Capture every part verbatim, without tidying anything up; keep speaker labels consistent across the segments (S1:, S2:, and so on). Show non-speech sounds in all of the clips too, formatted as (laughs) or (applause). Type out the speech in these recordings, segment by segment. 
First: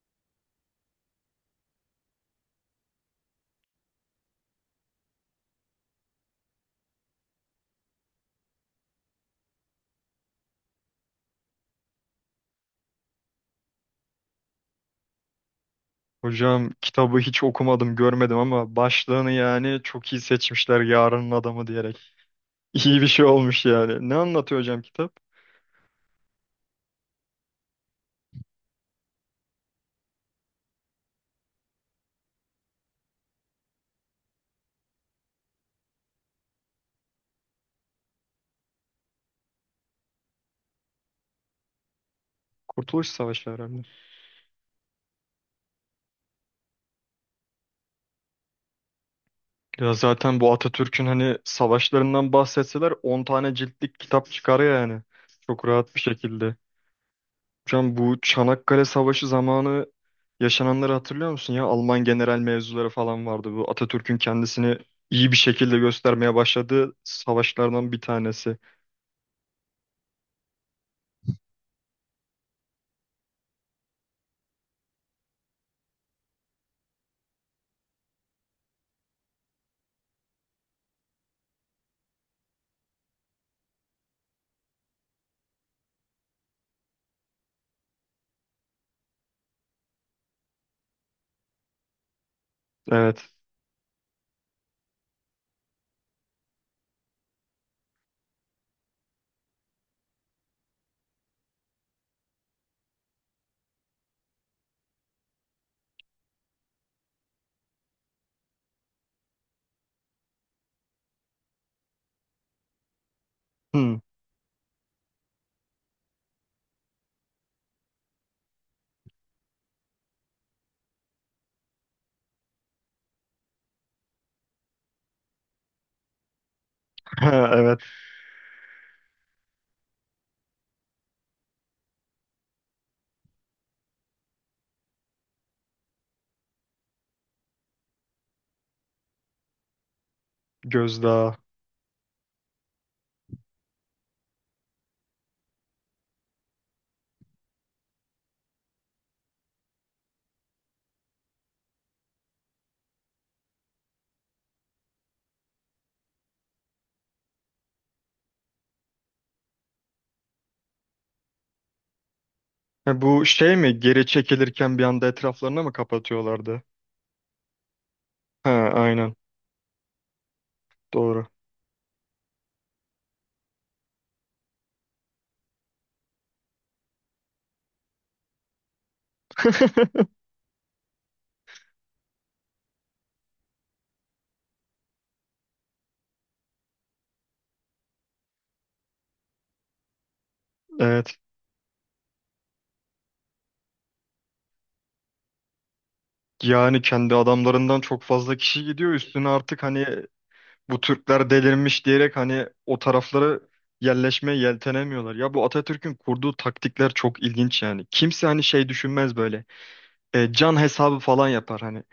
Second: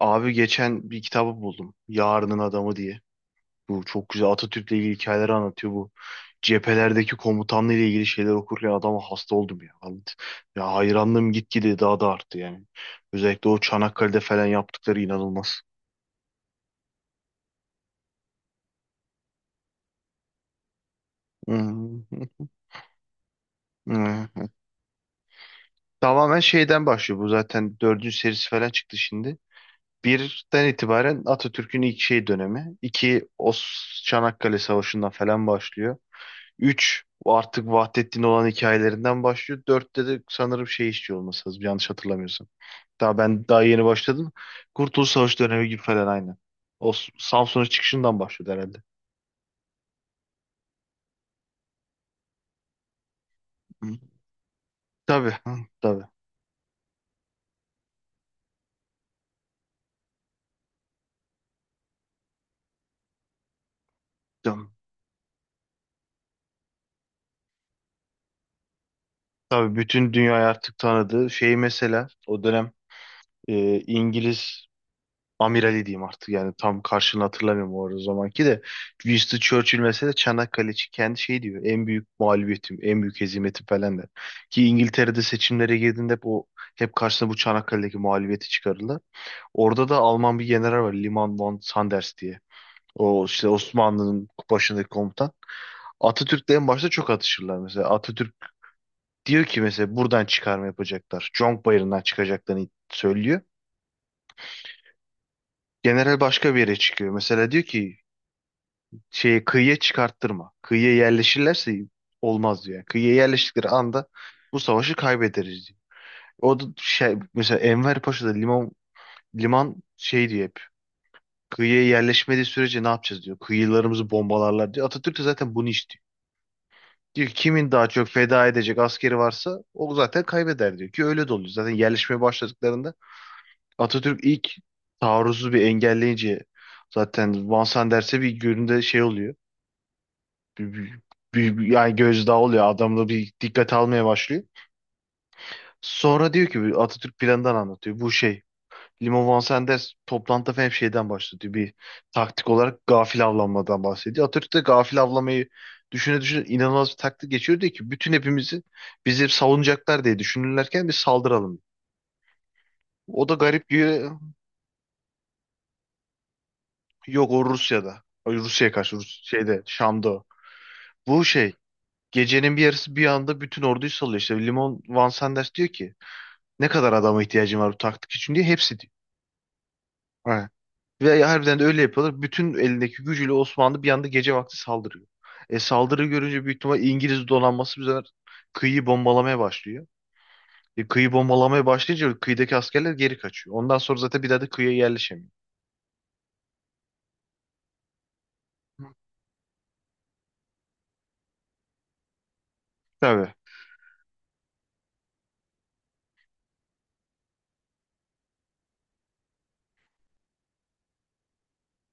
S1: Abi geçen bir kitabı buldum. Yarının Adamı diye. Bu çok güzel, Atatürk'le ilgili hikayeleri anlatıyor bu. Cephelerdeki komutanla ile ilgili şeyler okurken adama hasta oldum ya. Anlat- Ya hayranlığım gitgide daha da arttı yani. Özellikle o Çanakkale'de falan yaptıkları inanılmaz. (laughs)
S2: Hocam kitabı hiç okumadım, görmedim ama başlığını yani çok iyi seçmişler yarının adamı diyerek.
S1: Hmm.
S2: (laughs) İyi bir şey olmuş yani. Ne
S1: Hmm.
S2: anlatıyor hocam kitap?
S1: Tamamen şeyden başlıyor, bu zaten dördüncü serisi falan çıktı şimdi. Birden itibaren Atatürk'ün ilk şey dönemi. İki, o Çanakkale Savaşı'ndan falan başlıyor. Üç, artık Vahdettin olan hikayelerinden başlıyor. dörtte de sanırım şey, işçi olması lazım, yanlış hatırlamıyorsam.
S2: Kurtuluş
S1: Daha ben
S2: Savaşı
S1: daha
S2: herhalde.
S1: yeni başladım. Kurtuluş Savaşı dönemi gibi falan aynı. O S- Samsun'un çıkışından başlıyor herhalde.
S2: Ya zaten bu Atatürk'ün hani savaşlarından bahsetseler on tane
S1: Hı.
S2: ciltlik kitap çıkar yani.
S1: Tabii, hı,
S2: Çok rahat bir
S1: tabii.
S2: şekilde. Hocam bu Çanakkale Savaşı zamanı yaşananları hatırlıyor musun ya? Alman general mevzuları falan vardı. Bu Atatürk'ün
S1: Tamam.
S2: kendisini iyi bir şekilde göstermeye başladığı savaşlardan bir tanesi.
S1: Tabii bütün dünyayı artık tanıdığı şey, mesela o dönem e, İngiliz amirali diyeyim artık, yani tam karşılığını hatırlamıyorum, o arada zamanki de Winston Churchill mesela Çanakkale için kendi şey diyor, en büyük mağlubiyetim, en büyük hezimetim falan der. Ki İngiltere'de seçimlere girdiğinde hep o, hep karşısına bu Çanakkale'deki mağlubiyeti çıkarırlar. Orada da Alman bir general var, Liman von Sanders diye. O
S2: Evet.
S1: işte Osmanlı'nın başındaki komutan. Atatürk'le en başta çok atışırlar mesela. Atatürk diyor ki mesela buradan çıkarma yapacaklar. Conk Bayırı'ndan çıkacaklarını söylüyor. General başka bir yere çıkıyor. Mesela diyor ki şeye, kıyıya çıkarttırma. Kıyıya yerleşirlerse olmaz diyor. Yani kıyıya yerleştikleri
S2: Hmm.
S1: anda bu savaşı kaybederiz diyor. O da şey, mesela Enver Paşa'da liman liman şey diyor hep. Kıyıya yerleşmediği sürece ne yapacağız diyor. Kıyılarımızı bombalarlar diyor. Atatürk de zaten bunu istiyor. Diyor ki
S2: Ha,
S1: kimin
S2: evet,
S1: daha çok feda edecek askeri varsa o zaten kaybeder, diyor ki öyle de oluyor. Zaten yerleşmeye başladıklarında Atatürk ilk taarruzu bir engelleyince zaten Vansan derse bir günde şey oluyor. bir, bir-
S2: gözdağı.
S1: bir- bir- yani gözdağı oluyor. Adamda bir dikkat almaya başlıyor. Sonra diyor ki bir Atatürk planından anlatıyor. Bu şey, Limo Van Sanders toplantıda falan hep şeyden bahsediyor. Bir taktik olarak gafil avlanmadan bahsediyor. Atatürk de gafil avlamayı düşüne düşüne inanılmaz bir taktik geçiyor. Diyor ki bütün hepimizi, bizi savunacaklar diye düşünürlerken bir saldıralım.
S2: Ha, bu
S1: O da
S2: şey
S1: garip
S2: mi? Geri
S1: diyor.
S2: çekilirken bir anda etraflarına mı kapatıyorlardı?
S1: Yok, o Rusya'da. Ay,
S2: Ha,
S1: Rusya'ya karşı
S2: aynen.
S1: Rus şeyde, Şam'da. O. Bu
S2: Doğru.
S1: şey, gecenin bir yarısı bir anda bütün orduyu salıyor. İşte Limon Van Sanders diyor ki ne kadar adama ihtiyacın var bu taktik için diye, hepsi diyor.
S2: (laughs)
S1: Ha. Ve harbiden de öyle yapıyorlar. Bütün elindeki gücüyle Osmanlı bir anda gece vakti saldırıyor. E, saldırı görünce büyük ihtimal İngiliz donanması bu sefer kıyıyı bombalamaya başlıyor. E, kıyı
S2: Evet.
S1: bombalamaya başlayınca kıyıdaki askerler geri kaçıyor. Ondan sonra zaten bir daha da kıyıya yerleşemiyor.
S2: Yani kendi adamlarından çok fazla kişi
S1: Hı.
S2: gidiyor. Üstüne artık hani bu Türkler delirmiş diyerek hani o
S1: Tabii.
S2: taraflara yerleşmeye yeltenemiyorlar. Ya bu Atatürk'ün kurduğu taktikler çok ilginç yani. Kimse hani şey düşünmez böyle. E, can hesabı falan yapar hani.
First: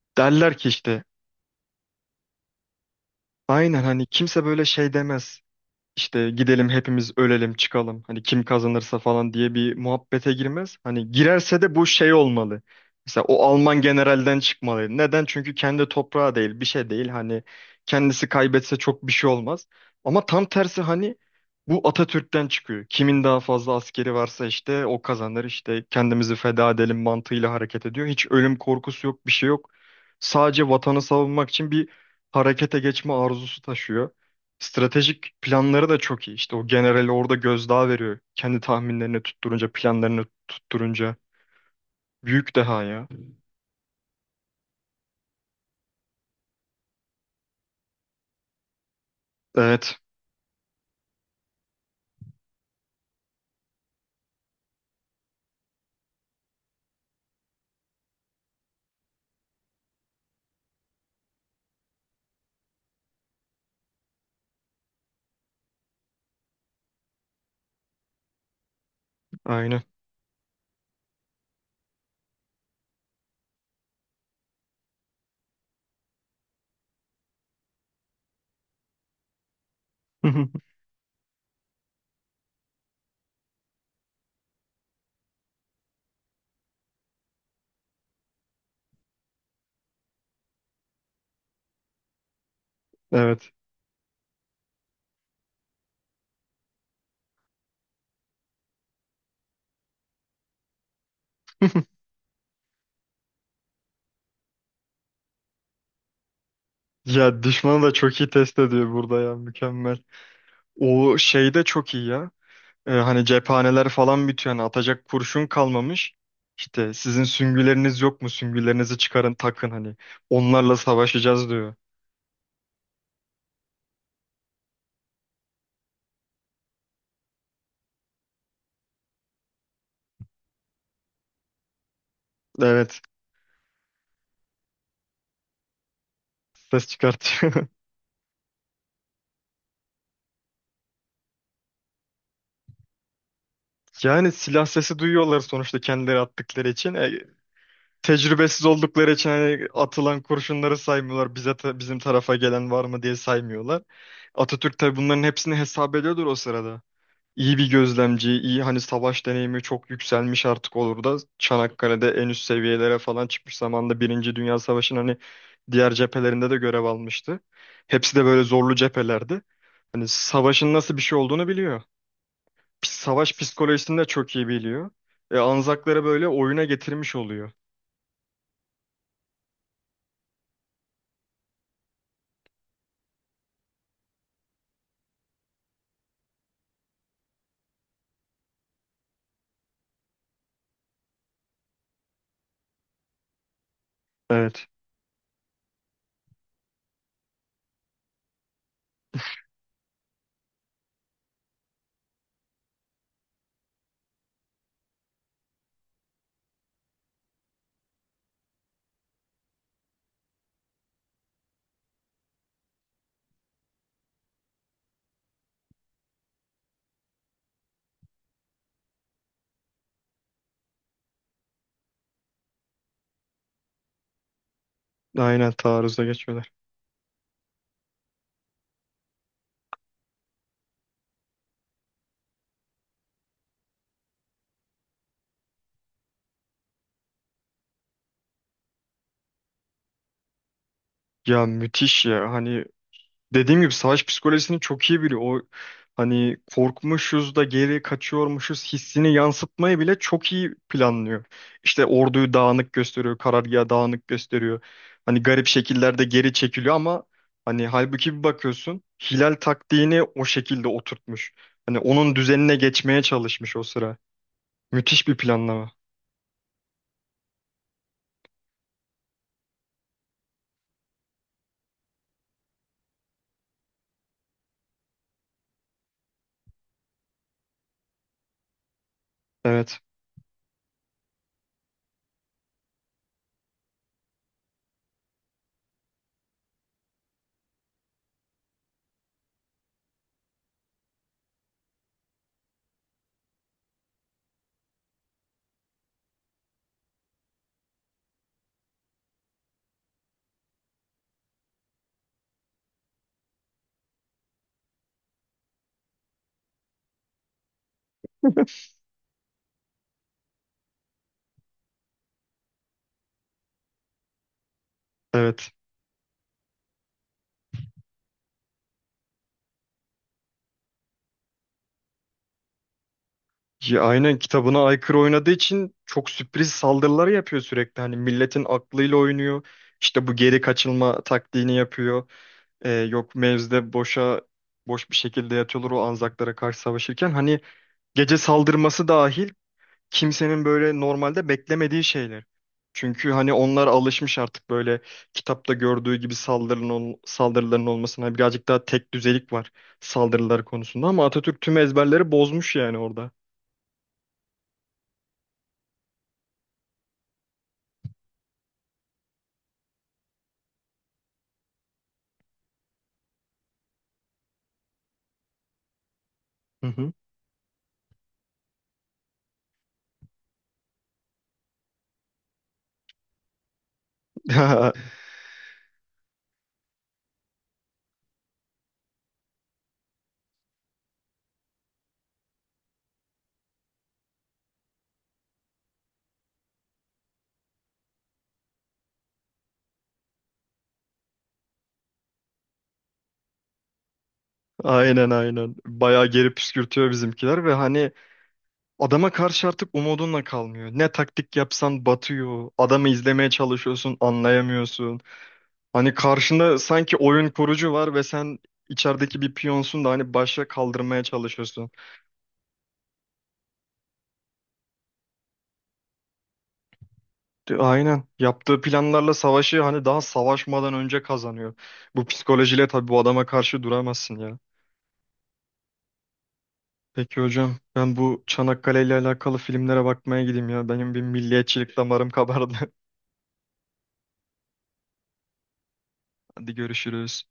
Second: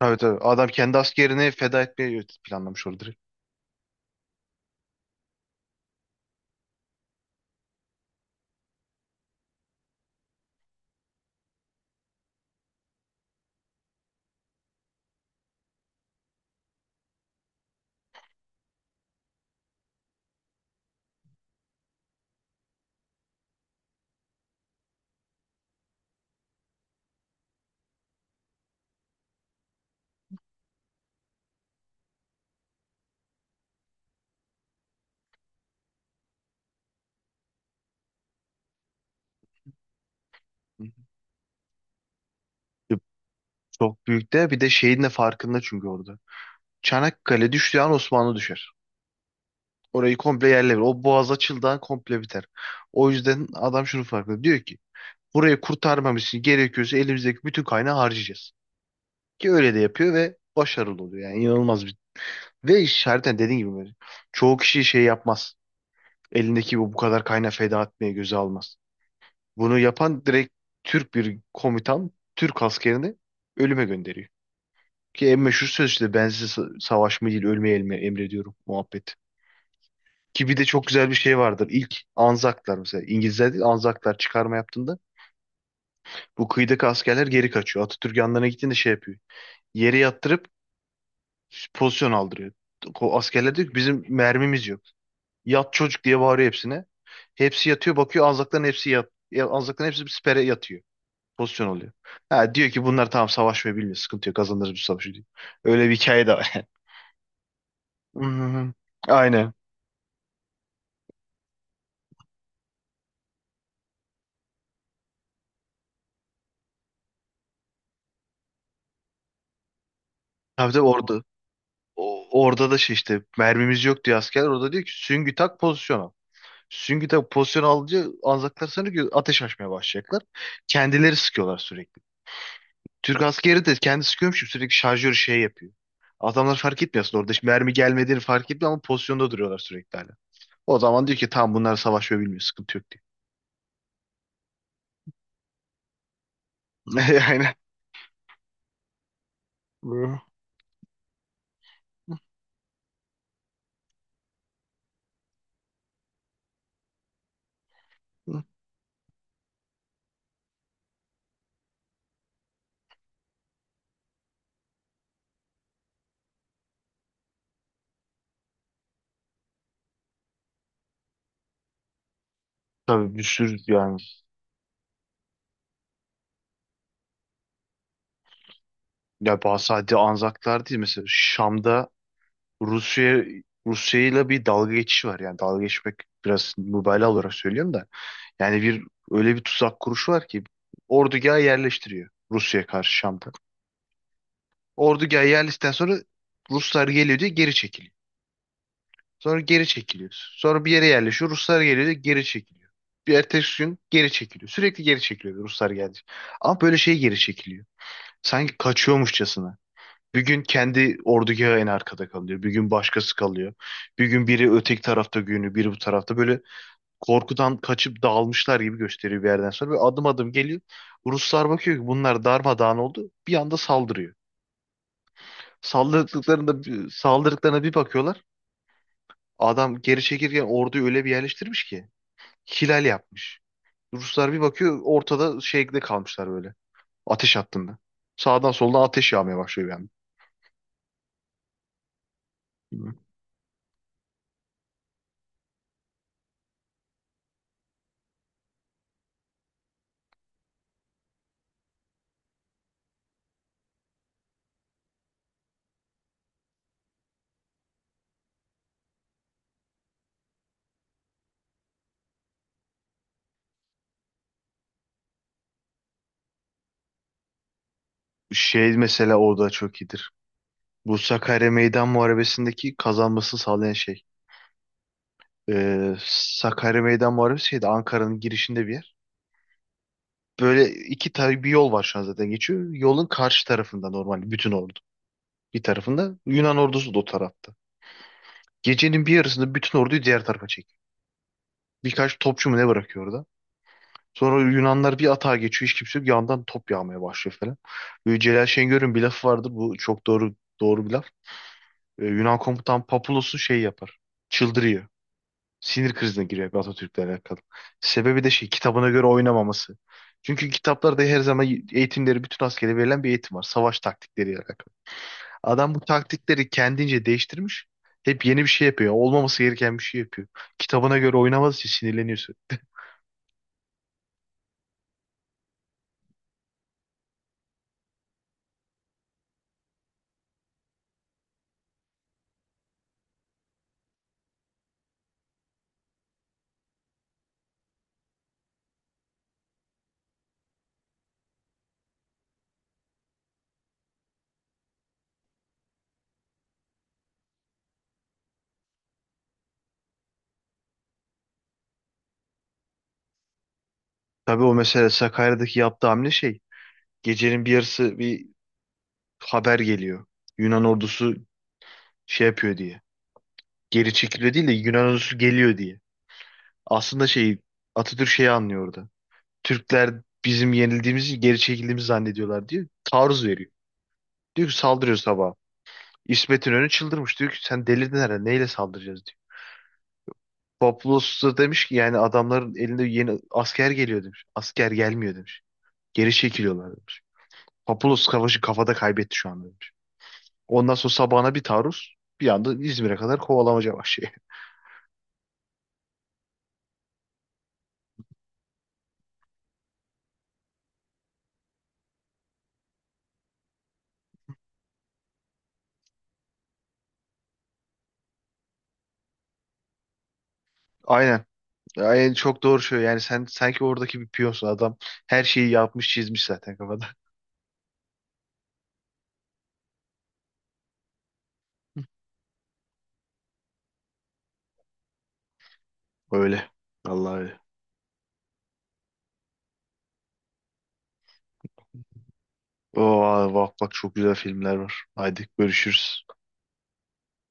S1: Tabii, tabii.
S2: Derler ki
S1: Adam kendi
S2: işte
S1: askerini feda etmeyi planlamış orada, direkt.
S2: aynen hani kimse böyle şey demez. İşte gidelim hepimiz ölelim çıkalım hani kim kazanırsa falan diye bir muhabbete girmez. Hani girerse de bu şey olmalı. Mesela o Alman generalden çıkmalı. Neden? Çünkü kendi toprağı değil, bir şey değil. Hani kendisi kaybetse çok bir şey olmaz. Ama tam tersi hani bu Atatürk'ten çıkıyor. Kimin daha fazla askeri varsa işte o kazanır. İşte kendimizi feda edelim mantığıyla hareket ediyor. Hiç ölüm korkusu yok, bir şey yok. Sadece vatanı savunmak için bir harekete geçme arzusu taşıyor. Stratejik planları da çok iyi. İşte o generali orada gözdağı veriyor. Kendi tahminlerini tutturunca, planlarını
S1: Hı.
S2: tutturunca. Büyük deha
S1: E,
S2: ya.
S1: Çok büyük de bir de şeyin de farkında çünkü orada. Çanakkale düştüğü an Osmanlı düşer.
S2: Evet,
S1: Orayı komple yerle verir. O boğaz açıldığı an komple biter. O yüzden adam şunu farkında. Diyor ki burayı kurtarmamız için gerekiyorsa elimizdeki bütün kaynağı harcayacağız. Ki öyle de yapıyor ve başarılı oluyor. Yani inanılmaz bir. Ve işareten dediğin gibi böyle. Çoğu kişi şey yapmaz. Elindeki bu, bu kadar kaynağı feda etmeye göze almaz. Bunu
S2: aynı.
S1: yapan direkt Türk bir komutan Türk askerini ölüme gönderiyor. Ki en meşhur söz işte, ben size sa- savaşmayı değil ölmeyi elme- emrediyorum muhabbeti. Ki bir de
S2: (laughs)
S1: çok güzel bir şey vardır. İlk Anzaklar mesela. İngilizler değil, Anzaklar çıkarma yaptığında bu kıyıdaki askerler geri kaçıyor. Atatürk yanlarına gittiğinde şey yapıyor. Yere yattırıp pozisyon aldırıyor. O
S2: Evet.
S1: askerler diyor ki bizim mermimiz yok. Yat çocuk diye bağırıyor hepsine. Hepsi yatıyor, bakıyor Anzakların hepsi yat. ya- Anzakların hepsi bir sipere yatıyor. Pozisyon oluyor.
S2: (laughs)
S1: Ha, diyor ki bunlar tamam savaşmayı bilmiyor. Sıkıntı yok, kazanırız bu savaşı diyor. Öyle bir hikaye de var. (laughs)
S2: Ya düşmanı da çok
S1: Hı
S2: iyi
S1: hı
S2: test
S1: hı.
S2: ediyor burada ya
S1: Aynen.
S2: mükemmel. O şey de çok iyi ya. Ee, hani cephaneler falan bitiyor. Hani atacak kurşun kalmamış. İşte sizin süngüleriniz yok mu? Süngülerinizi çıkarın takın hani.
S1: Tabii,
S2: Onlarla
S1: tabii orada,
S2: savaşacağız diyor.
S1: O, orada da şey, işte mermimiz yok diyor askerler. Orada diyor ki süngü tak, pozisyon al. Süngü tak pozisyon alınca Anzaklar sanıyor ki ateş açmaya başlayacaklar. Kendileri sıkıyorlar sürekli.
S2: Evet.
S1: Türk askeri de kendi sıkıyormuş gibi sürekli şarjör şey yapıyor. Adamlar fark
S2: Ses
S1: etmiyor aslında, orada hiç
S2: çıkartıyor.
S1: mermi
S2: (laughs)
S1: gelmediğini fark etmiyor ama pozisyonda duruyorlar sürekli hala. O zaman diyor ki tamam, bunlar savaşıyor bilmiyor, sıkıntı yok
S2: Yani silah sesi duyuyorlar sonuçta kendileri attıkları için. E,
S1: diyor. (laughs) Aynen.
S2: tecrübesiz oldukları için hani
S1: Hı.
S2: atılan kurşunları saymıyorlar. Bize ta- bizim tarafa gelen var mı diye saymıyorlar. Atatürk tabii bunların hepsini hesap ediyordur o sırada. İyi bir gözlemci, iyi hani savaş deneyimi çok yükselmiş artık olur da Çanakkale'de en üst seviyelere falan çıkmış zamanda Birinci Dünya Savaşı'nın hani diğer cephelerinde de görev almıştı. Hepsi de böyle zorlu cephelerdi. Hani savaşın nasıl bir şey olduğunu biliyor pis-
S1: Tabii, bir
S2: savaş
S1: sürü yani.
S2: psikolojisini de çok iyi biliyor. E, Anzakları böyle oyuna getirmiş oluyor.
S1: Ya bazı, sadece Anzaklar değil, mesela Şam'da Rusya Rusya ile bir dalga geçişi var. Yani dalga geçmek biraz mübalağa olarak söylüyorum da. Yani bir, öyle bir tuzak kuruşu var ki ordugaha yerleştiriyor Rusya'ya karşı Şam'da.
S2: Evet.
S1: Ordugaha yerleştikten sonra Ruslar geliyor diye geri çekiliyor. Sonra geri çekiliyor. Sonra bir yere yerleşiyor. Ruslar geliyor diye geri çekiliyor. Bir ertesi gün geri çekiliyor. Sürekli geri çekiliyor, Ruslar geldi. Ama böyle şey geri çekiliyor. Sanki kaçıyormuşçasına. Bir gün kendi ordugahı en arkada kalıyor. Bir gün başkası kalıyor. Bir gün biri öteki tarafta günü, biri bu tarafta. Böyle korkudan kaçıp dağılmışlar gibi gösteriyor bir yerden sonra. Böyle adım adım geliyor. Ruslar bakıyor ki bunlar darmadağın oldu. Bir anda saldırıyor.
S2: Aynen taarruza geçmeler.
S1: Saldırdıklarında, saldırdıklarına bir bakıyorlar. Adam geri çekirken orduyu öyle bir yerleştirmiş ki. Hilal yapmış. Ruslar bir bakıyor ortada şeyde kalmışlar böyle. Ateş hattında. Sağdan soldan ateş yağmaya başlıyor yani.
S2: Ya müthiş ya. Hani dediğim gibi savaş psikolojisini çok iyi biliyor. O hani korkmuşuz da geri kaçıyormuşuz hissini yansıtmayı bile çok iyi planlıyor. İşte orduyu dağınık gösteriyor, karargahı dağınık gösteriyor. Hani garip şekillerde geri çekiliyor ama hani halbuki bir bakıyorsun Hilal taktiğini o şekilde oturtmuş. Hani onun düzenine geçmeye çalışmış o sıra. Müthiş bir planlama.
S1: Şey mesela orada çok iyidir. Bu Sakarya Meydan Muharebesi'ndeki kazanmasını sağlayan şey. Ee, Sakarya Meydan Muharebesi şeydi, Ankara'nın girişinde bir yer.
S2: Evet.
S1: Böyle iki tane bir yol var şu an zaten geçiyor. Yolun karşı tarafında normal bütün ordu. Bir tarafında Yunan ordusu da o tarafta. Gecenin bir yarısında bütün orduyu diğer tarafa çekiyor. Birkaç topçu mu ne bırakıyor orada. Sonra Yunanlar bir atağa geçiyor, hiç kimse yok. Yandan top yağmaya başlıyor falan. Böyle Celal Şengör'ün bir lafı vardı. Bu çok doğru, doğru bir laf. Ee, Yunan komutan Papulos'u şey yapar. Çıldırıyor. Sinir krizine giriyor bir, Atatürk'le alakalı. Sebebi de şey, kitabına göre oynamaması. Çünkü kitaplarda her zaman eğitimleri, bütün askere verilen bir eğitim var, savaş taktikleriyle alakalı.
S2: Evet.
S1: Adam bu taktikleri kendince değiştirmiş. Hep yeni bir şey yapıyor. Olmaması gereken bir şey yapıyor. Kitabına göre oynamadığı için sinirleniyorsun.
S2: Ya, aynen kitabına aykırı oynadığı için çok sürpriz saldırılar yapıyor sürekli. Hani milletin aklıyla oynuyor. İşte bu geri kaçılma taktiğini yapıyor. Ee, yok mevzide boşa boş bir şekilde yatıyorlar o Anzaklara karşı savaşırken. Hani gece saldırması dahil kimsenin böyle normalde beklemediği şeyler. Çünkü hani onlar alışmış artık böyle kitapta gördüğü gibi saldırının, ol- saldırıların olmasına. Hani, birazcık daha tek düzelik var saldırılar konusunda ama Atatürk tüm ezberleri bozmuş yani orada.
S1: Tabii o mesela Sakarya'daki yaptığı hamle şey. Gecenin bir yarısı bir haber geliyor. Yunan ordusu şey yapıyor diye. Geri çekiliyor değil de, Yunan ordusu geliyor diye.
S2: Hı hı.
S1: Aslında şey, Atatürk şeyi anlıyordu. Türkler bizim yenildiğimizi, geri çekildiğimizi zannediyorlar diyor. Taarruz veriyor. Diyor ki
S2: (laughs)
S1: saldırıyor sabah. İsmet İnönü çıldırmış. Diyor ki sen delirdin herhalde. Neyle saldıracağız diyor. Papulos da demiş ki yani adamların elinde yeni asker geliyor demiş. Asker gelmiyor demiş. Geri çekiliyorlar demiş. Papulos savaşı kafada kaybetti şu anda demiş. Ondan sonra sabahına bir taarruz, bir anda İzmir'e kadar kovalamaca başlıyor.
S2: Aynen, aynen. Bayağı geri püskürtüyor bizimkiler ve hani
S1: (laughs)
S2: adama karşı artık umudunla kalmıyor. Ne taktik yapsan batıyor. Adamı izlemeye çalışıyorsun, anlayamıyorsun. Hani karşında sanki oyun kurucu var ve sen içerideki bir piyonsun da hani başa kaldırmaya
S1: Aynen.
S2: çalışıyorsun.
S1: Ya en çok doğru şey yani, sen sanki oradaki bir piyonsun, adam her şeyi yapmış çizmiş zaten kafada.
S2: De- Aynen. Yaptığı planlarla savaşı hani daha savaşmadan önce kazanıyor. Bu psikolojiyle tabii bu adama karşı duramazsın ya.
S1: (laughs) Öyle.
S2: Peki
S1: Vallahi öyle.
S2: hocam ben bu Çanakkale ile alakalı filmlere bakmaya gideyim ya. Benim bir milliyetçilik damarım kabardı.
S1: Oo, bak bak, çok güzel filmler var. Haydi görüşürüz.
S2: (laughs) Hadi görüşürüz.